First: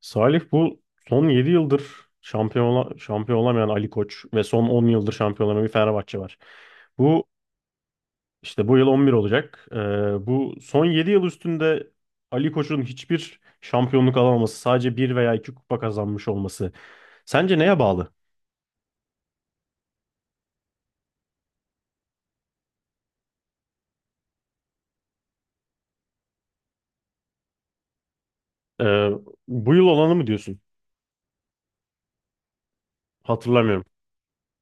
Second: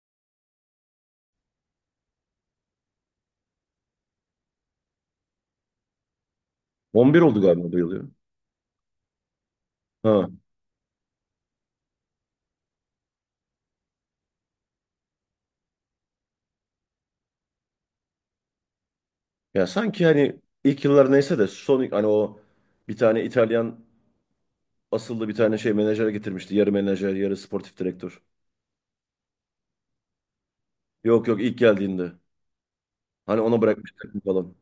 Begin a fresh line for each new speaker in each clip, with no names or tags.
Salih, bu son 7 yıldır şampiyon olamayan Ali Koç ve son 10 yıldır şampiyon olamayan bir Fenerbahçe var.
11
Bu
oldu galiba bu yıl ya.
işte bu yıl 11 olacak.
Ha.
Bu son 7 yıl üstünde Ali Koç'un hiçbir şampiyonluk alamaması, sadece bir veya 2 kupa kazanmış olması. Sence neye bağlı?
Ya sanki hani ilk yıllar neyse de son hani o bir tane İtalyan asıllı bir tane şey menajer getirmişti. Yarı menajer, yarı sportif direktör.
Ee, Bu yıl olanı mı diyorsun?
Yok yok ilk geldiğinde. Hani ona
Hatırlamıyorum.
bırakmış takım falan.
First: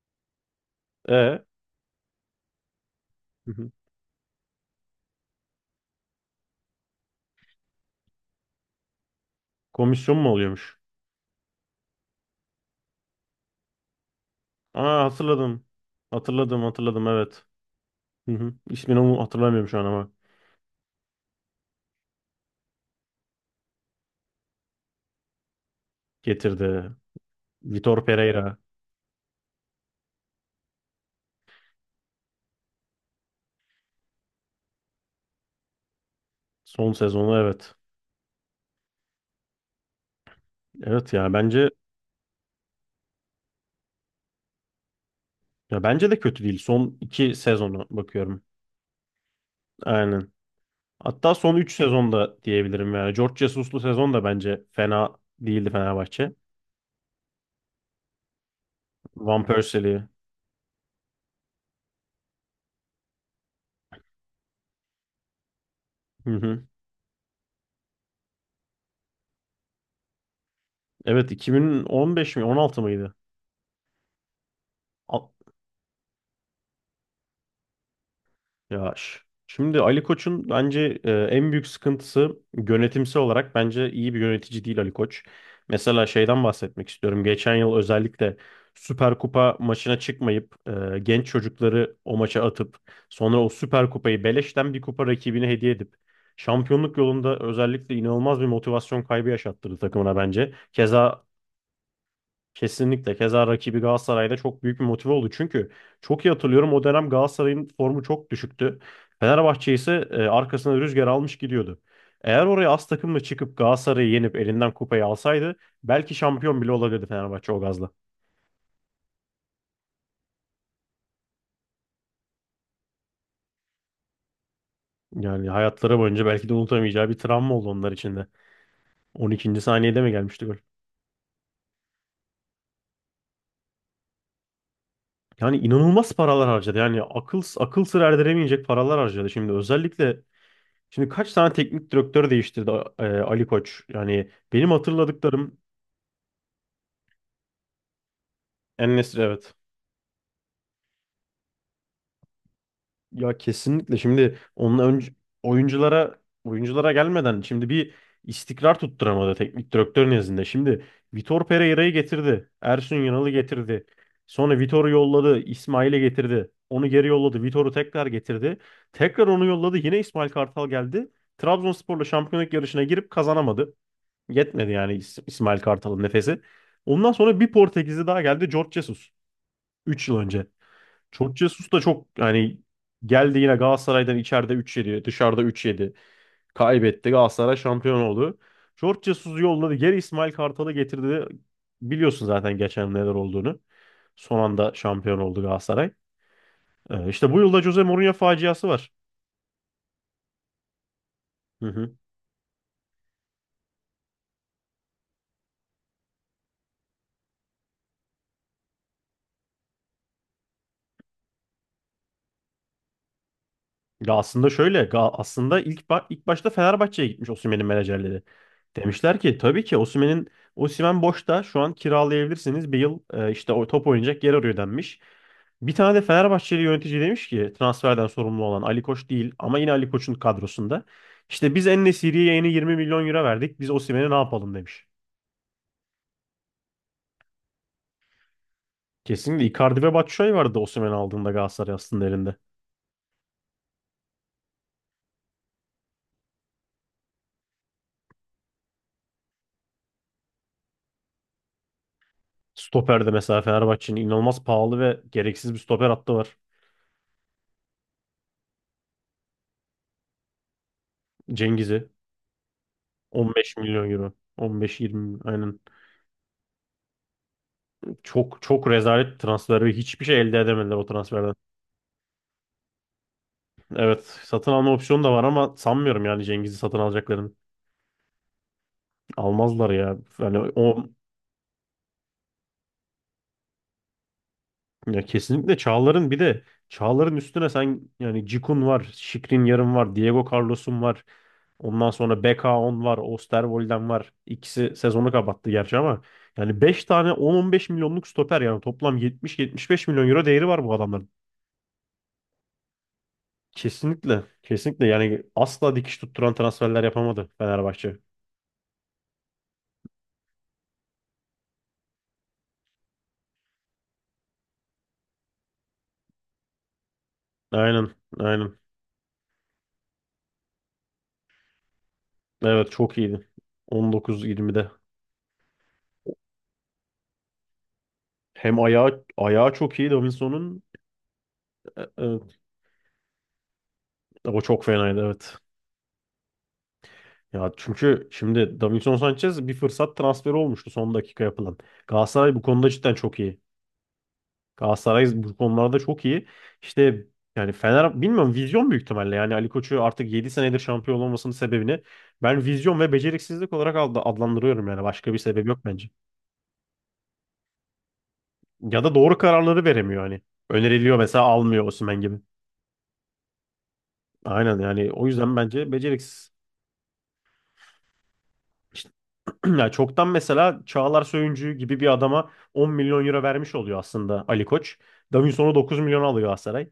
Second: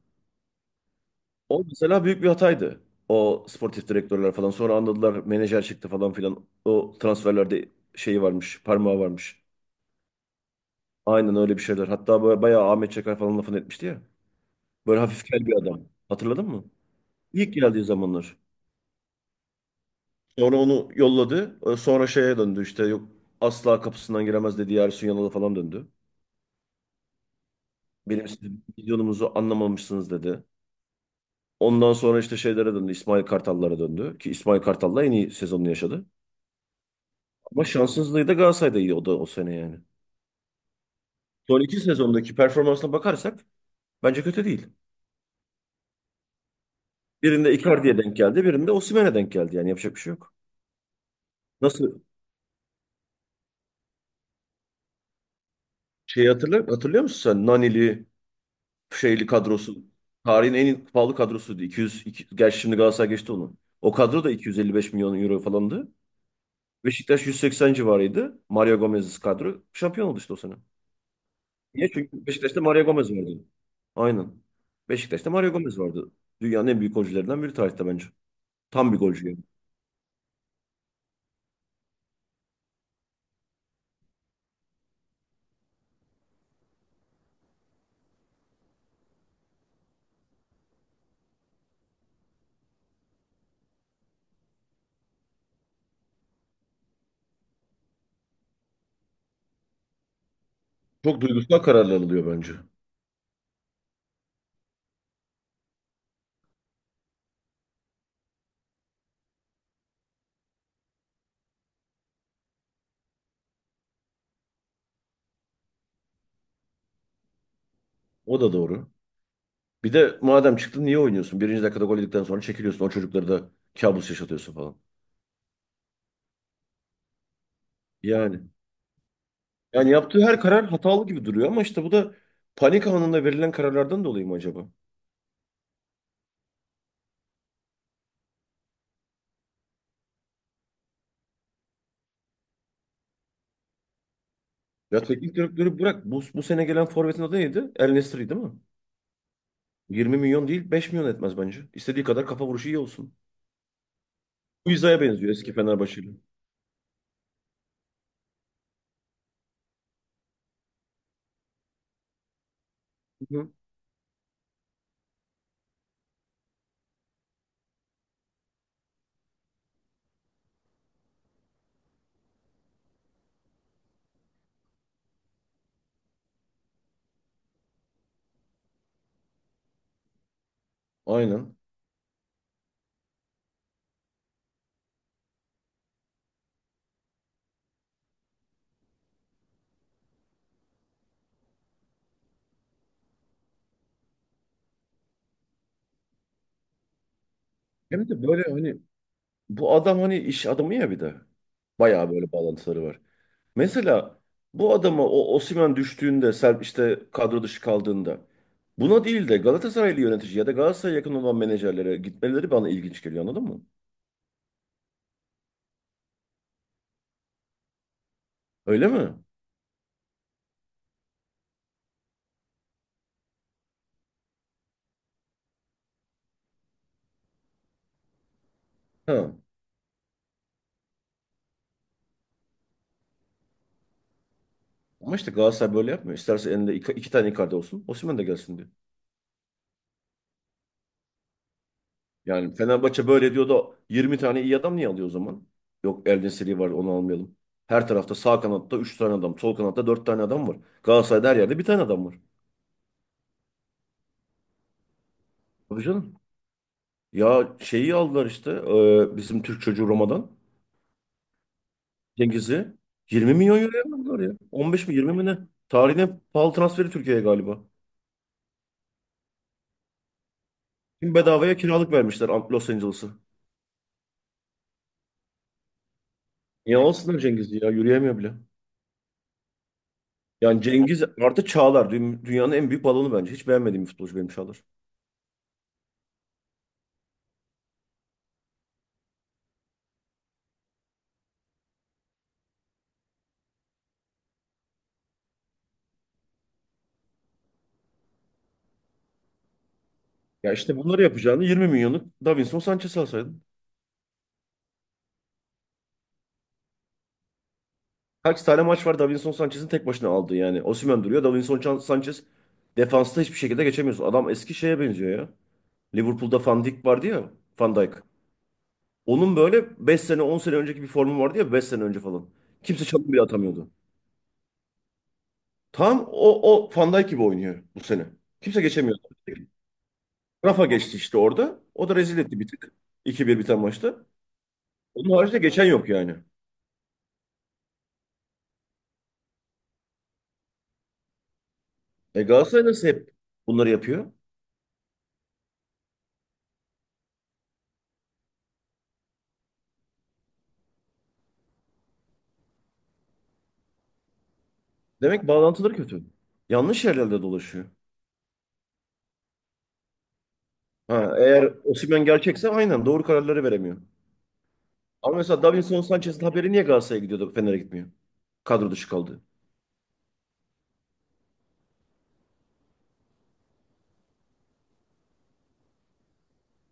Hı
O mesela büyük bir hataydı. O
hı.
sportif direktörler falan. Sonra anladılar menajer çıktı falan filan. O transferlerde şeyi varmış, parmağı varmış.
Komisyon mu oluyormuş?
Aynen öyle bir şeyler. Hatta böyle bayağı Ahmet Çakar falan lafını etmişti ya. Böyle
Aa,
hafif kel bir
hatırladım.
adam. Hatırladın
Hatırladım,
mı?
hatırladım, evet.
İlk geldiği
Hı
zamanlar.
hı. İsmini hatırlamıyorum şu an ama
Sonra onu yolladı. Sonra şeye döndü işte yok asla kapısından giremez dedi. Ersun Yanal'a falan döndü.
getirdi. Vitor
Benim
Pereira.
sizin videonuzu anlamamışsınız dedi. Ondan sonra işte şeylere döndü. İsmail Kartal'lara döndü. Ki İsmail Kartal'la en iyi sezonunu yaşadı.
Son sezonu,
Ama
evet.
şanssızlığı da Galatasaray'da iyi o da o sene yani.
Evet,
Son iki sezondaki performansına bakarsak bence kötü değil.
ya bence de kötü değil. Son iki
Birinde
sezonu
Icardi'ye denk
bakıyorum.
geldi. Birinde Osimhen'e denk geldi. Yani yapacak bir şey
Aynen.
yok.
Hatta son üç
Nasıl
sezonda diyebilirim yani. George Jesus'lu sezon da bence fena değildi
şeyi
Fenerbahçe.
hatırlıyor musun sen? Nanili, şeyli
Van
kadrosu.
Persie'li.
Tarihin en pahalı kadrosuydu. 200, gerçi şimdi Galatasaray geçti onu. O kadro da 255 milyon euro falandı.
Hı hı.
Beşiktaş 180 civarıydı. Mario Gomez'siz kadro. Şampiyon oldu işte o sene.
Evet,
Niye? Çünkü
2015 mi,
Beşiktaş'ta
16
Mario Gomez
mıydı?
vardı. Aynen. Beşiktaş'ta Mario Gomez vardı. Dünyanın en büyük golcülerinden biri tarihte bence.
Ya,
Tam bir golcü yani.
şimdi Ali Koç'un bence en büyük sıkıntısı, yönetimsel olarak bence iyi bir yönetici değil Ali Koç. Mesela şeyden bahsetmek istiyorum. Geçen yıl özellikle Süper Kupa maçına çıkmayıp genç çocukları o maça atıp sonra o Süper Kupayı beleşten bir kupa rakibine hediye edip şampiyonluk yolunda özellikle inanılmaz bir motivasyon kaybı yaşattırdı takımına bence.
Çok
Keza.
duygusal kararlar alıyor bence.
Kesinlikle. Keza rakibi Galatasaray'da çok büyük bir motive oldu. Çünkü çok iyi hatırlıyorum, o dönem Galatasaray'ın formu çok düşüktü. Fenerbahçe ise arkasına rüzgar almış gidiyordu. Eğer oraya az takımla çıkıp Galatasaray'ı yenip elinden kupayı alsaydı belki şampiyon bile olabilirdi Fenerbahçe o gazla.
O da doğru. Bir de madem çıktın niye oynuyorsun? Birinci dakikada gol yedikten sonra çekiliyorsun. O çocukları da kabus yaşatıyorsun falan.
Yani hayatları boyunca belki de unutamayacağı bir travma oldu onlar için de.
Yani.
12.
Yani
saniyede mi
yaptığı her
gelmişti gol?
karar hatalı gibi duruyor ama işte bu da panik anında verilen kararlardan dolayı mı acaba?
Yani inanılmaz paralar harcadı. Yani akıl akıl sır erdiremeyecek paralar harcadı. Şimdi kaç tane teknik direktör değiştirdi Ali Koç? Yani benim
Ya teknik
hatırladıklarım,
direktörü bırak. Bu sene gelen forvetin adı neydi? El Nesri değil mi?
en evet.
20 milyon değil 5 milyon etmez bence. İstediği kadar kafa vuruşu iyi olsun.
Ya kesinlikle şimdi
Bu
onun önce
benziyor eski Fenerbahçeli.
oyunculara gelmeden şimdi bir istikrar tutturamadı teknik direktör nezdinde. Şimdi Vitor Pereira'yı getirdi. Ersun Yanal'ı
Hı hı.
getirdi. Sonra Vitor'u yolladı. İsmail'i getirdi. Onu geri yolladı. Vitor'u tekrar getirdi. Tekrar onu yolladı. Yine İsmail Kartal geldi. Trabzonspor'la şampiyonluk yarışına girip kazanamadı. Yetmedi yani İsmail Kartal'ın nefesi. Ondan sonra bir Portekizli daha geldi. Jorge Jesus. 3 yıl önce. Jorge
Aynen.
Jesus da çok yani geldi, yine Galatasaray'dan içeride 3-7, dışarıda 3-7. Kaybetti. Galatasaray şampiyon oldu. Jorge Jesus'u yolladı. Geri İsmail Kartal'ı getirdi. Biliyorsun zaten geçen neler olduğunu. Son anda şampiyon oldu Galatasaray. İşte bu yılda Jose
Hem
Mourinho
de böyle
faciası
hani.
var.
Bu adam hani iş adamı ya bir de.
Hı hı.
Bayağı böyle bağlantıları var. Mesela bu adama o Osimhen düştüğünde, Serp işte kadro dışı kaldığında buna değil de Galatasaraylı yönetici ya da Galatasaray'a yakın olan menajerlere gitmeleri bana ilginç geliyor anladın mı?
Ya, aslında şöyle, aslında ilk ilk başta Fenerbahçe'ye gitmiş Osimhen'in menajerleri.
Öyle mi?
Demişler ki, tabii ki Osimhen boşta, şu an kiralayabilirsiniz. Bir yıl işte o top oynayacak yer arıyor denmiş. Bir tane de Fenerbahçeli yönetici demiş ki, transferden sorumlu olan Ali Koç
Ha.
değil ama yine Ali Koç'un kadrosunda. İşte biz En-Nesyri'ye yeni 20 milyon euro verdik. Biz Osimhen'e ne yapalım demiş.
Ama işte Galatasaray böyle yapmıyor. İsterse elinde iki tane Icardi olsun, Osimhen de gelsin diyor.
Kesinlikle Icardi ve Batshuayi vardı Osimhen'i aldığında Galatasaray aslında elinde.
Yani Fenerbahçe böyle diyor da 20 tane iyi adam niye alıyor o zaman? Yok Eldin Seri var onu almayalım. Her tarafta sağ kanatta 3 tane adam, sol kanatta 4 tane adam var. Galatasaray'da her yerde bir tane adam var.
Stoper'de mesela Fenerbahçe'nin inanılmaz pahalı ve gereksiz bir
Tabii
stoper hattı
canım.
var.
Ya şeyi aldılar işte bizim Türk çocuğu Roma'dan.
Cengiz'i
Cengiz'i. 20
15
milyon euroya
milyon euro.
aldılar ya. 15 mi 20
15-20,
mi ne?
aynen.
Tarihin en pahalı transferi Türkiye'ye galiba.
Çok çok rezalet transferi. Hiçbir şey elde edemediler o
Şimdi
transferden.
bedavaya kiralık vermişler Los Angeles'ı.
Evet, satın alma opsiyonu da var ama sanmıyorum yani Cengiz'i
Niye
satın
alsınlar
alacaklarını.
Cengiz'i ya? Yürüyemiyor bile.
Almazlar ya. Yani
Yani
o,
Cengiz artı Çağlar. Dünyanın en büyük balonu bence. Hiç beğenmediğim bir futbolcu benim Çağlar.
ya kesinlikle Çağlar'ın bir de Çağlar'ın üstüne sen, yani Cikun var, yarım var, Diego Carlos'un var. Ondan sonra beka on var, Osterwold'den var. İkisi sezonu kapattı gerçi ama yani 5 tane 10-15 milyonluk stoper, yani toplam 70-75 milyon euro değeri
Ya
var bu
işte bunları
adamların.
yapacağını 20 milyonluk Davinson Sanchez alsaydın.
Kesinlikle. Kesinlikle yani asla dikiş tutturan transferler yapamadı Fenerbahçe.
Kaç tane maç var Davinson Sanchez'in tek başına aldığı yani. Osimhen duruyor. Davinson Sanchez defansta hiçbir şekilde geçemiyorsun. Adam eski şeye benziyor ya. Liverpool'da Van Dijk vardı ya. Van Dijk.
Aynen. Aynen.
Onun böyle 5 sene 10 sene önceki bir formu vardı ya 5 sene önce falan.
Evet,
Kimse
çok
çalım bile
iyiydi.
atamıyordu.
19-20'de.
Tam o Van Dijk gibi oynuyor bu sene.
Hem
Kimse geçemiyor.
ayağı çok iyi Davinson'un.
Rafa geçti işte orada. O da rezil
Evet.
etti bir tık. 2 bir biten maçta.
O çok fenaydı,
Onun
evet.
haricinde geçen yok yani.
Ya çünkü şimdi Davinson Sanchez bir fırsat transferi olmuştu, son dakika yapılan. Galatasaray bu
Galatasaray
konuda
nasıl
cidden
hep
çok iyi.
bunları yapıyor?
Galatasaray bu konularda çok iyi. İşte yani Fener, bilmiyorum, vizyon büyük ihtimalle. Yani Ali Koç'u artık 7 senedir şampiyon olmasının sebebini ben vizyon ve beceriksizlik olarak adlandırıyorum yani. Başka bir
Demek
sebep yok
bağlantıları
bence.
kötü. Yanlış yerlerde dolaşıyor.
Ya da doğru kararları veremiyor hani. Öneriliyor
Ha,
mesela,
eğer
almıyor, Osimhen
Osimhen
gibi.
gerçekse aynen doğru kararları veremiyor.
Aynen, yani o
Ama
yüzden
mesela
bence
Davinson Sanchez'in
beceriksiz.
haberi niye Galatasaray'a gidiyordu Fener'e gitmiyor? Kadro dışı
İşte,
kaldı.
yani çoktan mesela Çağlar Söyüncü gibi bir adama 10 milyon euro vermiş oluyor aslında Ali Koç. Davinson'u 9 milyon alıyor Galatasaray.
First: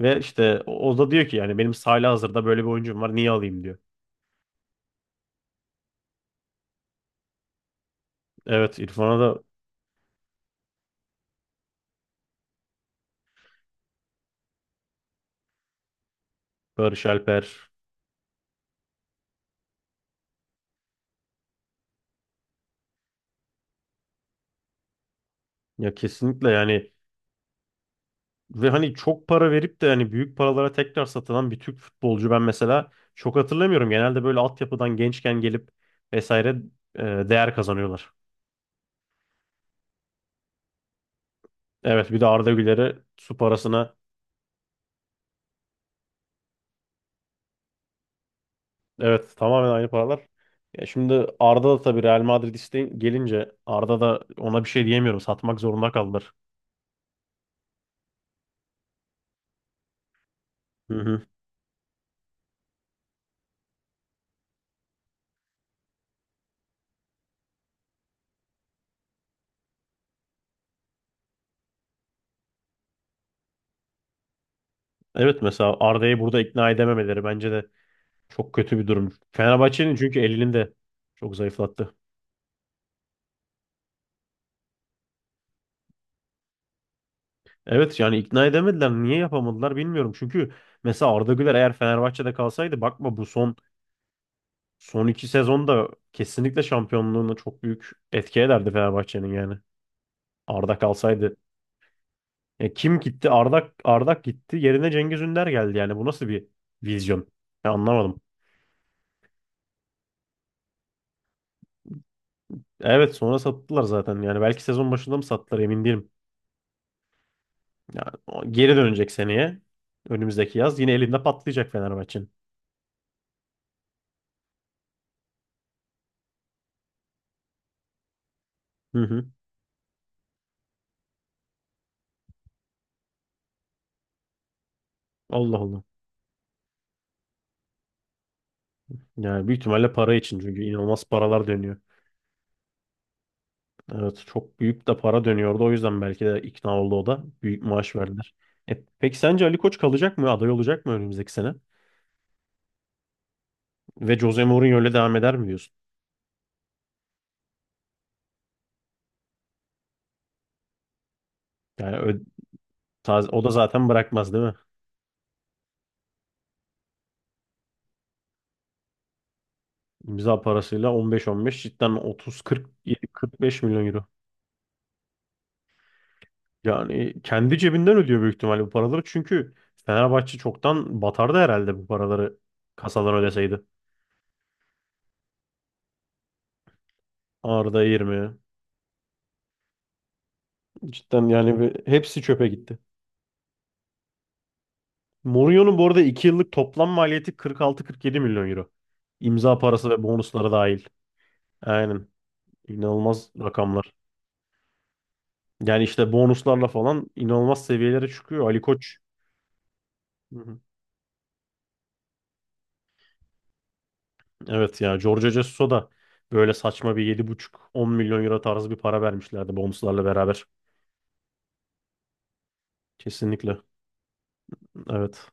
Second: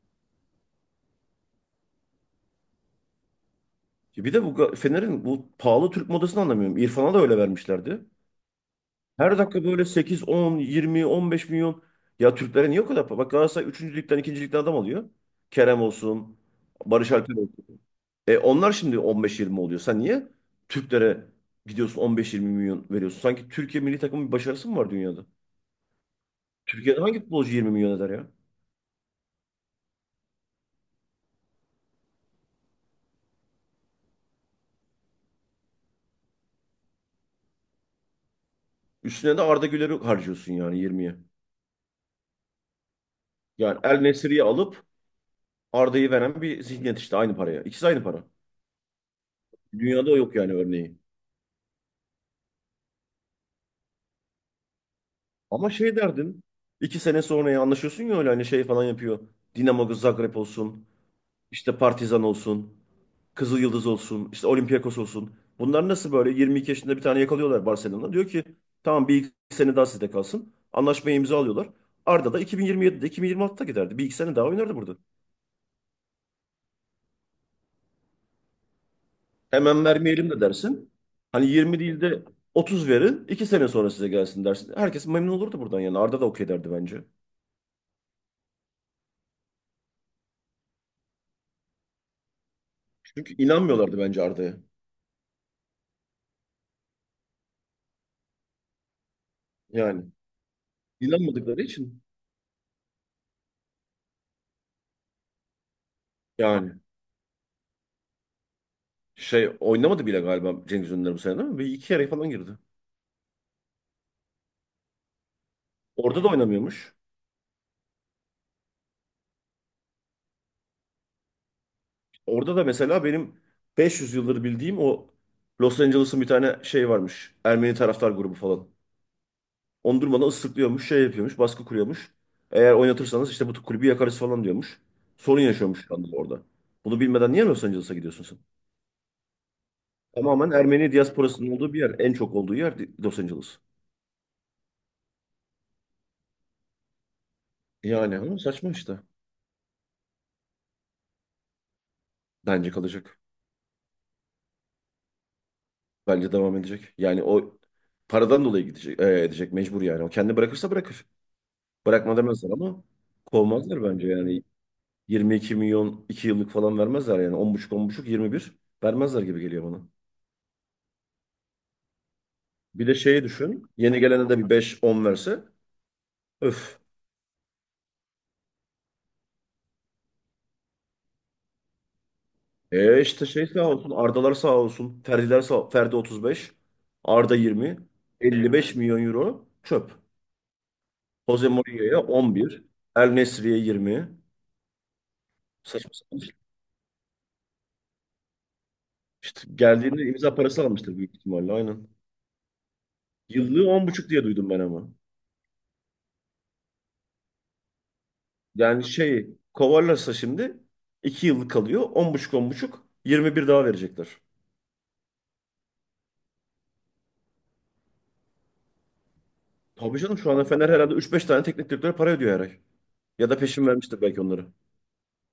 Ve işte o da diyor ki, yani benim sahada hazırda böyle bir oyuncum var, niye alayım diyor.
Bir de bu Fener'in bu pahalı Türk modasını anlamıyorum. İrfan'a da öyle vermişlerdi.
Evet, İrfan'a
Her
da.
dakika böyle sekiz on yirmi on beş milyon. Ya Türklere niye o kadar para? Bak Galatasaray 3. ligden 2. ligden adam alıyor. Kerem olsun,
Barış
Barış Alper
Alper.
olsun. Onlar şimdi 15-20 oluyor. Sen niye Türklere gidiyorsun 15-20 milyon veriyorsun? Sanki Türkiye milli takımın bir başarısı mı var dünyada?
Ya kesinlikle yani,
Türkiye'de hangi futbolcu 20 milyon eder ya?
ve hani çok para verip de hani büyük paralara tekrar satılan bir Türk futbolcu ben mesela çok hatırlamıyorum. Genelde böyle altyapıdan gençken gelip vesaire değer kazanıyorlar.
Üstüne de Arda Güler'i harcıyorsun yani 20'ye.
Evet, bir de Arda Güler'e su
Yani
parasına,
El Nesiri'yi alıp Arda'yı veren bir zihniyet işte aynı paraya. İkisi aynı para.
evet, tamamen aynı
Dünyada
paralar.
yok yani
Ya
örneği.
şimdi Arda da, tabii, Real Madrid isteği gelince Arda da ona bir şey diyemiyorum. Satmak
Ama
zorunda
şey
kaldılar.
derdin. İki sene sonra ya anlaşıyorsun ya öyle hani şey falan yapıyor. Dinamo Zagreb olsun.
Hı hı.
İşte Partizan olsun. Kızıl Yıldız olsun. İşte Olympiakos olsun. Bunlar nasıl böyle 22 yaşında bir tane yakalıyorlar Barcelona'dan. Diyor ki tamam bir iki sene daha sizde kalsın. Anlaşmayı imza alıyorlar. Arda da 2027'de 2026'da giderdi. Bir iki sene daha oynardı burada.
Evet, mesela Arda'yı burada ikna edememeleri bence de çok kötü bir durum.
Hemen
Fenerbahçe'nin çünkü
vermeyelim de
elinde
dersin.
çok
Hani 20
zayıflattı.
değil de 30 verin. İki sene sonra size gelsin dersin. Herkes memnun olurdu buradan yani. Arda da okey derdi bence.
Evet yani ikna edemediler. Niye yapamadılar bilmiyorum. Çünkü mesela Arda Güler eğer Fenerbahçe'de kalsaydı, bakma, bu
Çünkü
son
inanmıyorlardı bence Arda'ya.
son iki sezonda kesinlikle şampiyonluğuna çok büyük etki ederdi Fenerbahçe'nin yani.
Yani
Arda kalsaydı.
inanmadıkları için
Kim gitti? Arda gitti. Yerine Cengiz Ünder geldi yani. Bu nasıl bir
yani
vizyon? Ya, anlamadım.
şey oynamadı bile galiba Cengiz Ünder bu sene değil mi? Bir iki yarı falan girdi.
Evet, sonra sattılar zaten. Yani belki sezon başında mı sattılar, emin değilim.
Orada da oynamıyormuş.
Yani o geri dönecek seneye. Önümüzdeki yaz. Yine elinde patlayacak Fenerbahçe'nin.
Orada da mesela benim 500 yıldır bildiğim o Los Angeles'ın bir tane şey varmış. Ermeni taraftar grubu falan.
Hı hı.
Onu durmadan ıslıklıyormuş, şey yapıyormuş, baskı kuruyormuş. Eğer oynatırsanız işte bu kulübü yakarız falan diyormuş. Sorun
Allah Allah.
yaşıyormuş şu anda orada. Bunu bilmeden niye Los Angeles'a gidiyorsun sen?
Yani büyük ihtimalle para için,
Tamamen
çünkü
Ermeni
inanılmaz paralar
diasporasının olduğu
dönüyor.
bir yer. En çok olduğu yer Los Angeles.
Evet, çok büyük de para dönüyordu. O yüzden belki de ikna oldu o da. Büyük maaş
Yani
verdiler.
ama saçma işte.
Peki sence Ali Koç kalacak mı? Aday olacak mı önümüzdeki sene?
Bence kalacak.
Ve Jose Mourinho öyle devam eder mi diyorsun?
Bence devam edecek. Yani o paradan dolayı gidecek, edecek mecbur yani. O kendi bırakırsa bırakır.
Yani
Bırakma demezler ama
o da
kovmazlar
zaten
bence
bırakmaz, değil
yani.
mi?
22 milyon 2 yıllık falan vermezler yani. 10,5 10,5 21 vermezler gibi geliyor bana.
İmza parasıyla 15-15, cidden
Bir de şeyi
30-40-45
düşün.
milyon
Yeni
euro.
gelene de bir 5-10 verse. Öf.
Yani kendi cebinden ödüyor büyük ihtimalle bu paraları. Çünkü Fenerbahçe çoktan batardı herhalde bu paraları kasadan
İşte şey
ödeseydi.
sağ olsun. Ardalar sağ olsun. Ferdiler sağ Ferdi 35. Arda 20.
Arda 20.
55 milyon euro çöp.
Cidden
Jose
yani,
Mourinho'ya
hepsi çöpe
11.
gitti.
El Nesri'ye 20.
Mourinho'nun bu
Saçma
arada
sapan.
2 yıllık toplam maliyeti 46-47 milyon euro.
İşte
İmza parası
geldiğinde
ve
imza
bonusları
parası
dahil.
almıştır büyük ihtimalle, aynen.
Aynen. İnanılmaz
Yıllığı on
rakamlar.
buçuk diye duydum ben ama.
Yani işte bonuslarla falan inanılmaz seviyelere çıkıyor. Ali
Yani
Koç.
şey kovarlarsa
Hı
şimdi
hı.
2 yıllık kalıyor. On buçuk on buçuk 21 daha verecekler.
Evet ya, Jorge Jesus'a da böyle saçma bir yedi buçuk on milyon euro tarzı bir para vermişlerdi
Tabii
bonuslarla
canım şu anda
beraber.
Fener herhalde üç beş tane teknik direktöre para ödüyor her ay. Ya da
Kesinlikle.
peşin vermiştir belki onları.
Evet.